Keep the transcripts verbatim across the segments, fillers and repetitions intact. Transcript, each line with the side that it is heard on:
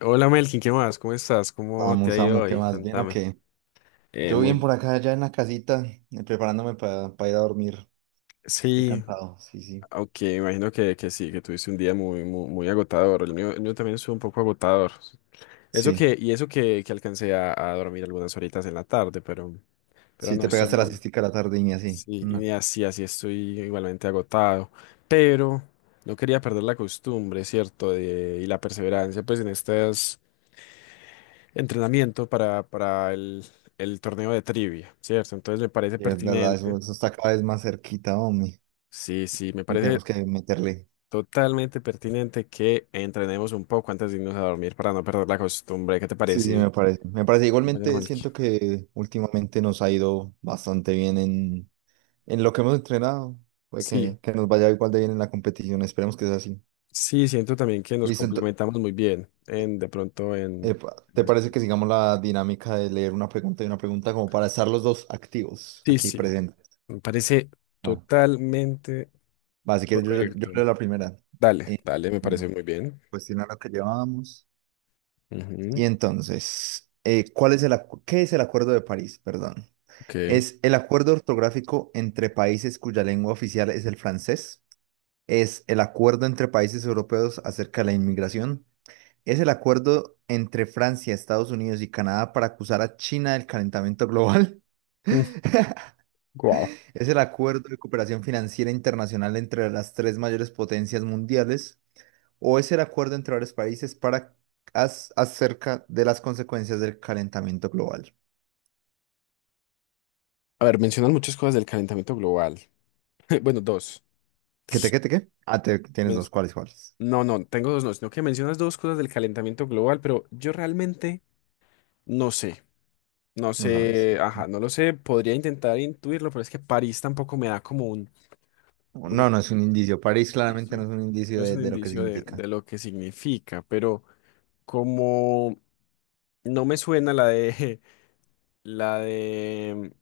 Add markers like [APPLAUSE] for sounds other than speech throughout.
left: Hola Melkin, ¿qué más? ¿Cómo estás? ¿Cómo te
right: Vamos,
left: ha ido
right: vamos, ¿qué
left: hoy?
right: más? ¿Bien o
left: Contame.
right: qué?
left: Eh,
right: Yo bien
left: muy,
right: por acá, ya en la casita, eh, preparándome para ir a dormir. Estoy
left: Sí,
right: cansado, sí, sí.
left: aunque imagino que, que sí, que tuviste un día muy, muy, muy agotador. El mío, el mío también estuvo un poco agotador. Eso
right: Sí,
left: que, y eso que, que alcancé a, a dormir algunas horitas en la tarde, pero, pero
right: sí,
left: no,
right: te
left: estoy
right: pegaste la
left: muy.
right: siestica a la tarde y así.
left: Sí,
right: No,
left: y así, así estoy igualmente agotado. Pero no quería perder la costumbre, ¿cierto? De, y la perseverancia, pues en estos entrenamientos para, para el, el torneo de trivia, ¿cierto? Entonces me parece
right: y es verdad, eso,
left: pertinente.
right: eso está cada vez más cerquita, hombre.
left: Sí, sí, me
right: Y
left: parece
right: tenemos que meterle.
left: totalmente pertinente que entrenemos un poco antes de irnos a dormir para no perder la costumbre. ¿Qué te
right: Sí, sí,
left: parece,
right: me parece. Me parece.
left: compañero
right: Igualmente
left: Melqui?
right: siento que últimamente nos ha ido bastante bien en, en lo que hemos entrenado. Puede
left: Sí,
right: que, que nos vaya igual de bien en la competición. Esperemos que sea así.
left: sí, siento también que nos
right: Listo, ento-
left: complementamos muy bien en de pronto en...
right: epa,
left: en
right: ¿te
left: las-
right: parece que sigamos la dinámica de leer una pregunta y una pregunta como para estar los dos activos
left: Sí,
right: aquí
left: sí,
right: presentes?
left: me parece
right: Va,
left: totalmente
right: va, si quieres, yo, yo
left: correcto.
right: leo la primera.
left: Dale,
right: Eh,
left: dale, me
right: mm,
left: parece muy bien.
right: cuestionar lo que llevábamos. Y
left: Ujú,
right: entonces, eh, ¿cuál es el, acu- ¿qué es el Acuerdo de París? Perdón.
left: ok.
right: ¿Es el acuerdo ortográfico entre países cuya lengua oficial es el francés? ¿Es el acuerdo entre países europeos acerca de la inmigración? ¿Es el acuerdo entre Francia, Estados Unidos y Canadá para acusar a China del calentamiento global?
left: Wow.
right: ¿Es el Acuerdo de Cooperación Financiera Internacional entre las tres mayores potencias mundiales o es el acuerdo entre varios países para as- acerca de las consecuencias del calentamiento global?
left: A ver, mencionan muchas cosas del calentamiento global. [LAUGHS] Bueno, dos.
right: ¿Qué te, qué te, qué? Ah, te- tienes
left: Men-
right: dos. ¿Cuáles, cuáles?
left: No, no, tengo dos no, sino que mencionas dos cosas del calentamiento global, pero yo realmente no sé, no
right: No sabes.
left: sé,
right: Ok.
left: ajá, no lo sé, podría intentar intuirlo, pero es que París tampoco me da como un, un
right: No, no es un indicio. París claramente no
left: indicio,
right: es un
left: no
right: indicio
left: es
right: de,
left: un
right: de lo que
left: indicio de, de
right: significa.
left: lo que significa, pero como no me suena la de, [LAUGHS] la de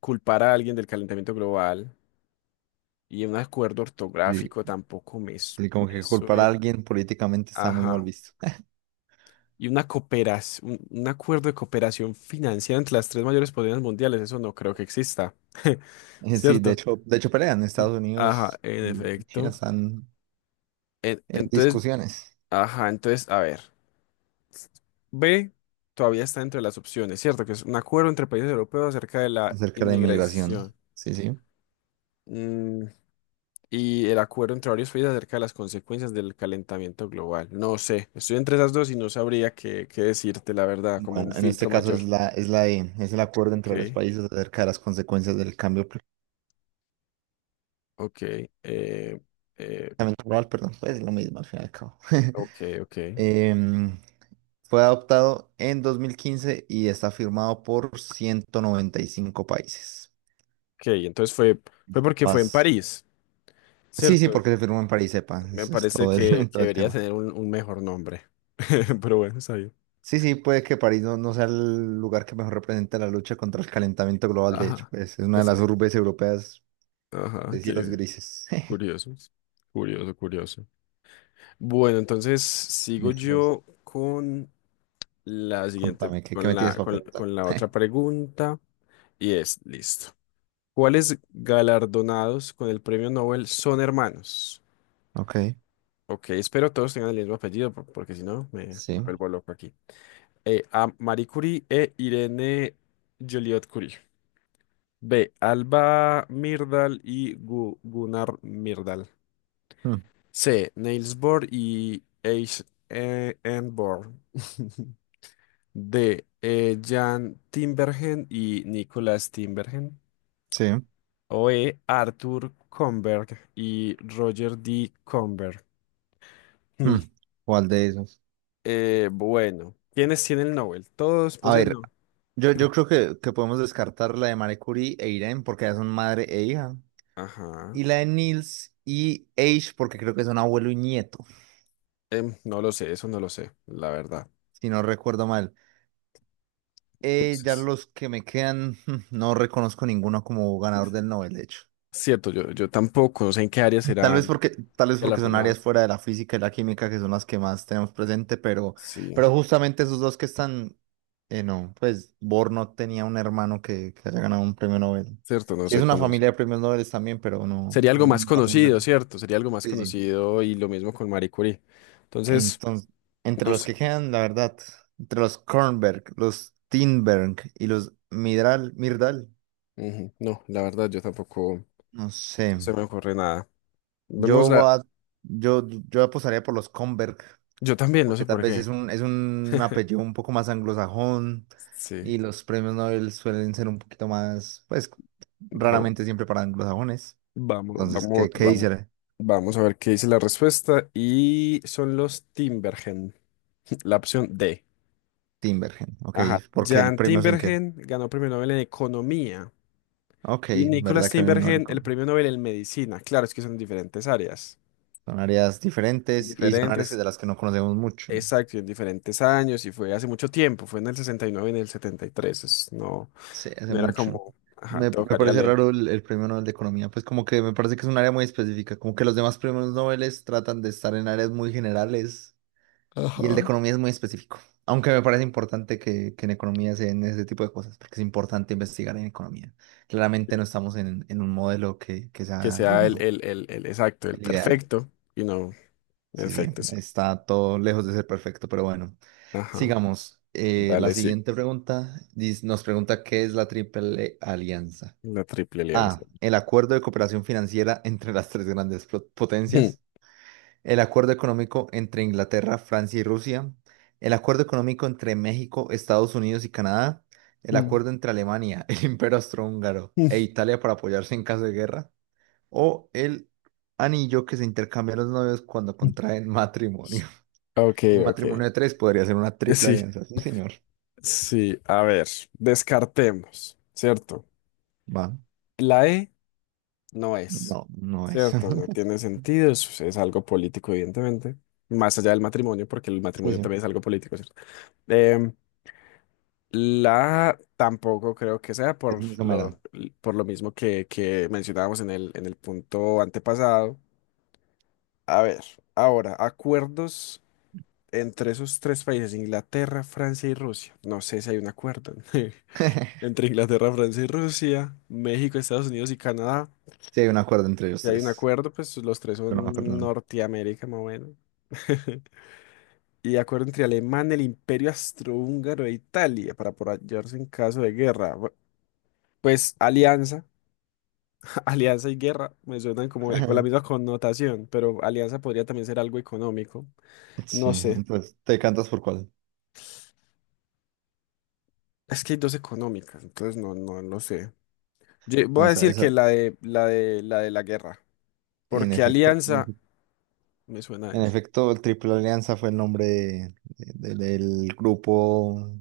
left: culpar a alguien del calentamiento global y un acuerdo
right: Sí,
left: ortográfico tampoco me, su-
right: sí, como
left: me
right: que culpar a
left: suena,
right: alguien políticamente está muy mal
left: ajá.
right: visto. [LAUGHS]
left: Y una cooperación, un, acuerdo de cooperación financiera entre las tres mayores potencias mundiales, eso no creo que exista. [LAUGHS]
right: Eh, sí, de
left: ¿Cierto?
right: hecho, de hecho pelean.
left: Sí.
right: Estados
left: Ajá,
right: Unidos
left: en
right: y China
left: efecto.
right: están
left: En-
right: en
left: entonces,
right: discusiones
left: ajá, entonces, a ver. B todavía está dentro de las opciones, ¿cierto? Que es un acuerdo entre países europeos acerca de la
right: acerca de inmigración.
left: inmigración.
right: Sí, sí.
left: Mm, y el acuerdo entre varios países acerca de las consecuencias del calentamiento global. No sé, estoy entre esas dos y no sabría qué, qué decirte, la verdad, como
right: Bueno,
left: un
right: en este
left: filtro
right: caso es
left: mayor.
right: la, es la E, es el acuerdo entre los
left: Ok.
right: países acerca de las consecuencias del cambio climático
left: Ok, eh, eh,
right: global, perdón, pues es lo mismo al fin y al cabo. [LAUGHS]
left: ok, ok.
right: Em, fue adoptado en dos mil quince y está firmado por ciento noventa y cinco países.
left: Ok, entonces fue, fue porque fue en
right: Paz.
left: París,
right: Sí, sí,
left: ¿cierto?
right: porque se firmó en París, sepa,
left: Me
right: eso es
left: parece
right: todo
left: que,
right: el, [LAUGHS]
left: que
right: todo el
left: debería
right: tema.
left: tener un, un mejor nombre. [LAUGHS] Pero bueno, está bien.
right: Sí, sí, puede que París no, no sea el lugar que mejor represente la lucha contra el calentamiento global, de hecho,
left: Ajá,
right: pues es una de las
left: exacto.
right: urbes europeas
left: Ajá,
right: de cielos
left: qué
right: grises. [LAUGHS]
left: curioso. Curioso, curioso. Bueno, entonces sigo
right: Listo, pues,
left: yo con la siguiente,
right: contame, ¿qué, qué
left: con
right: me tienes
left: la,
right: para
left: con,
right: preguntar?
left: con la otra
right: [LAUGHS]
left: pregunta. Y es, listo. ¿Cuáles galardonados con el premio Nobel son hermanos?
right: Ok,
left: Ok, espero todos tengan el mismo apellido, por- porque si no, me, me
right: sí.
left: vuelvo loco aquí. Eh, A. Marie Curie e Irene Joliot Curie. B. Alba Myrdal y Gu- Gunnar Myrdal.
right: mm,
left: C. Niels Bohr y H. E, N. Bohr. [LAUGHS] D. eh, Jan Timbergen y Nicholas Timbergen.
right: sí.
left: O E. Arthur Comberg y Roger D. Comberg.
right: mm,
left: [LAUGHS]
right: ¿Cuál de esos?
left: Eh, bueno, ¿quiénes tienen el Nobel? Todos
right: A
left: poseen.
right: ver, yo, yo creo que, que podemos descartar la de Marie Curie e Irene porque ya son madre e hija.
left: Ajá.
right: Y la de Niels y Age porque creo que son abuelo y nieto,
left: Em, no lo sé, eso no lo sé, la verdad.
right: si no recuerdo mal. Eh, ya
left: Entonces,
right: los que me quedan, [LAUGHS] mm, no reconozco ninguno como ganador del Nobel, de hecho.
left: cierto, yo, yo tampoco, no sé en qué áreas
right: Tal vez
left: serán
right: porque, tal vez porque son
left: galardonados.
right: áreas fuera de la física y la química que son las que más tenemos presente, pero,
left: Sí,
right: pero justamente esos dos que están, eh, no, pues Bohr no tenía un hermano que, que haya ganado un premio Nobel.
left: cierto, no
right: Sí, es
left: se
right: una
left: conoce.
right: familia de premios Nobel también, pero no,
left: Sería algo más
right: no hace un
left: conocido,
right: hermano.
left: ¿cierto? Sería algo más
right: Sí, sí.
left: conocido y lo mismo con Marie Curie. Entonces,
right: Entonces, entre
left: no
right: los
left: sé.
right: que quedan, la verdad, entre los Kornberg, los Tinberg y los Midral, Mirdal,
left: Ujú, no, la verdad, yo tampoco
right: no sé.
left: no se me ocurre nada. Vemos
right: Yo voy
left: la.
right: a- yo, yo apostaría por los Kornberg,
left: Yo también, no
right: porque
left: sé
right: tal
left: por
right: vez es
left: qué.
right: un, es un apellido un poco más anglosajón
left: Sí.
right: y los premios Nobel suelen ser un poquito más, pues
left: Vamos,
right: raramente siempre para anglosajones.
left: vamos,
right: Entonces,
left: vamos,
right: ¿qué, qué
left: vamos.
right: dice
left: Vamos a ver qué dice la respuesta. Y son los Timbergen, [LAUGHS] la opción D.
right: Timbergen? Ok,
left: Ajá.
right: porque el
left: Jan
right: premio es en qué.
left: Timbergen ganó premio Nobel en Economía
right: Ok,
left: y Nicholas
right: verdad que no le
left: Timbergen el
right: con-
left: premio Nobel en Medicina. Claro, es que son diferentes áreas.
right: son áreas diferentes y son áreas
left: Diferentes,
right: de las que no conocemos mucho.
left: exacto, y en diferentes años y fue hace mucho tiempo, fue en el sesenta y nueve y en el setenta y tres. es- no,
right: Sí, hace
left: no era
right: mucho.
left: como, ajá,
right: Me, me
left: tocaría
right: parece
left: leer.
right: raro el, el premio Nobel de Economía, pues como que me parece que es un área muy específica, como que los demás premios Nobel tratan de estar en áreas muy generales. Y el de
left: Ajá.
right: economía es muy específico, aunque me parece importante que, que en economía se den ese tipo de cosas, porque es importante investigar en economía.
left: Sí.
right: Claramente no estamos en, en un modelo que, que
left: Que
right: sea el
left: sea el,
right: mejor,
left: el, el, el exacto, el
right: el ideal.
left: perfecto y no, el
right: Sí, sí,
left: efecto, sí.
right: está todo lejos de ser perfecto, pero bueno,
left: Ajá.
right: sigamos. Eh, la
left: Dale, sí,
right: siguiente pregunta dis- nos pregunta ¿qué es la Triple Alianza?
left: la triple alianza.
right: A, el acuerdo de cooperación financiera entre las tres grandes pro- potencias; el acuerdo económico entre Inglaterra, Francia y Rusia; el acuerdo económico entre México, Estados Unidos y Canadá; el acuerdo
left: [LAUGHS]
right: entre Alemania, [LAUGHS] el Imperio Austrohúngaro e Italia para apoyarse en caso de guerra; o el anillo que se intercambian los novios cuando contraen matrimonio. [LAUGHS]
left: Ok,
right: Un
left: ok.
right: matrimonio de tres podría ser una triple
left: Sí.
right: alianza. Sí, señor.
left: Sí, a ver, descartemos, ¿cierto?
right: Va.
left: La E no es,
right: No, no es.
left: ¿cierto? No
right: [LAUGHS]
left: tiene sentido, es, es algo político, evidentemente, más allá del matrimonio, porque el
right: Sí,
left: matrimonio
right: sí.
left: también es algo político, ¿cierto? Em, la A tampoco creo que sea
right: Es
left: por
right: muy somera.
left: lo, por lo mismo que, que mencionábamos en el, en el punto antepasado. A ver, ahora, acuerdos entre esos tres países, Inglaterra, Francia y Rusia. No sé si hay un acuerdo. [LAUGHS]
right: [LAUGHS]
left: Entre Inglaterra, Francia y Rusia, México, Estados Unidos y Canadá.
right: Sí, hay un acuerdo entre ellos
left: Si hay un
right: tres,
left: acuerdo, pues los tres
right: pero no me
left: son
right: acuerdo el nombre.
left: Norteamérica, más o menos. [LAUGHS] Y acuerdo entre Alemania, el Imperio Austrohúngaro e Italia para apoyarse en caso de guerra. Bu- Pues alianza, [LAUGHS] alianza y guerra me suenan como el- con la misma
right: [LAUGHS]
left: connotación, pero alianza podría también ser algo económico.
right: Sí,
left: No sé.
right: entonces, ¿te cantas por cuál?
left: Es que hay dos económicas, entonces no, no lo sé. Yo voy
right: Ah,
left: a
right: esa,
left: decir
right: esa,
left: que la de la de la de la guerra,
right: en
left: porque
right: efecto, en
left: alianza
right: efec-
left: me suena a
right: en
left: eso.
right: efecto, el Triple Alianza fue el nombre de- de- del grupo,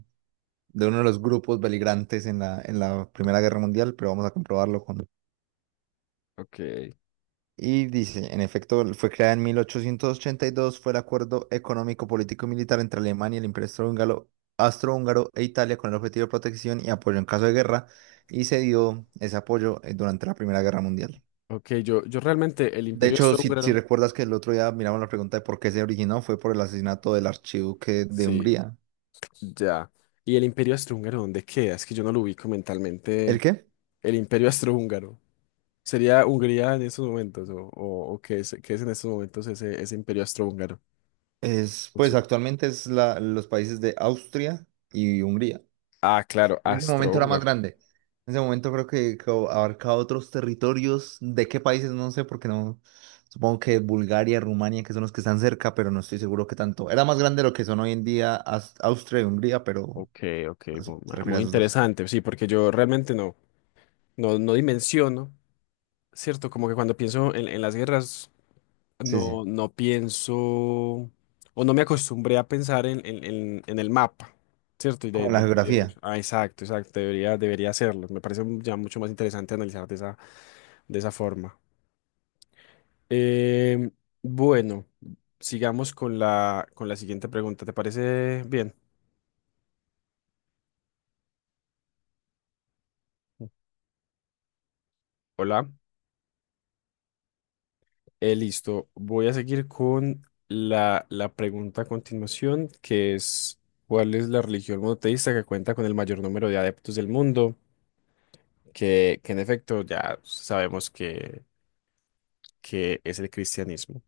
right: de uno de los grupos beligrantes en la, en la Primera Guerra Mundial, pero vamos a comprobarlo con...
left: Ok,
right: Y dice, en efecto, fue creada en mil ochocientos ochenta y dos, fue el acuerdo económico, político y militar entre Alemania, el Imperio Austrohúngaro, Austrohúngaro e Italia con el objetivo de protección y apoyo en caso de guerra, y se dio ese apoyo eh, durante la Primera Guerra Mundial.
left: ok, yo, yo realmente el
right: De
left: Imperio
right: hecho, si, si
left: Austrohúngaro,
right: recuerdas que el otro día miramos la pregunta de por qué se originó, fue por el asesinato del archiduque de
left: sí,
right: Hungría.
left: ya. ¿Y el Imperio Austrohúngaro dónde queda? Es que yo no lo ubico
right: ¿El
left: mentalmente.
right: qué?
left: El Imperio Austrohúngaro. ¿Sería Hungría en esos momentos? ¿O, o, o qué es, qué es en estos momentos ese, ese Imperio Austrohúngaro?
right: Es,
left: No
right: pues
left: sé.
right: actualmente es la, los países de Austria y Hungría.
left: Ah, claro,
right: En ese momento era más
left: Austrohúngaro.
right: grande. En ese momento creo que, que abarcaba otros territorios. ¿De qué países? No sé, porque no. Supongo que Bulgaria, Rumania, que son los que están cerca, pero no estoy seguro que tanto. Era más grande de lo que son hoy en día Aus- Austria y Hungría, pero
left: Ok, ok,
right: no sé,
left: mu- ma-
right: se refiere
left: muy
right: a esos dos.
left: interesante, sí, porque yo realmente no, no, no dimensiono, ¿cierto? Como que cuando pienso en, en las guerras.
right: Sí, sí.
left: No, no pienso o no me acostumbré a pensar en, en- en- en el mapa, ¿cierto? Y de-
right: Como la
left: de- debía haber-
right: geografía.
left: ah, exacto, exacto, debería, debería hacerlo. Me parece ya mucho más interesante analizar de esa, de esa forma. Em, bueno, sigamos con la, con la siguiente pregunta. ¿Te parece bien? Hola. Eh, listo. Voy a seguir con la, la pregunta a continuación, que es, ¿cuál es la religión monoteísta que cuenta con el mayor número de adeptos del mundo? que, que en efecto ya sabemos que, que es el cristianismo.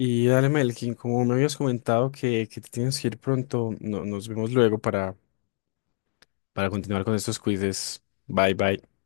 left: Y dale, Melkin, como me habías comentado que, que te tienes que ir pronto, no- nos vemos luego para, para continuar con estos quizzes. Bye, bye.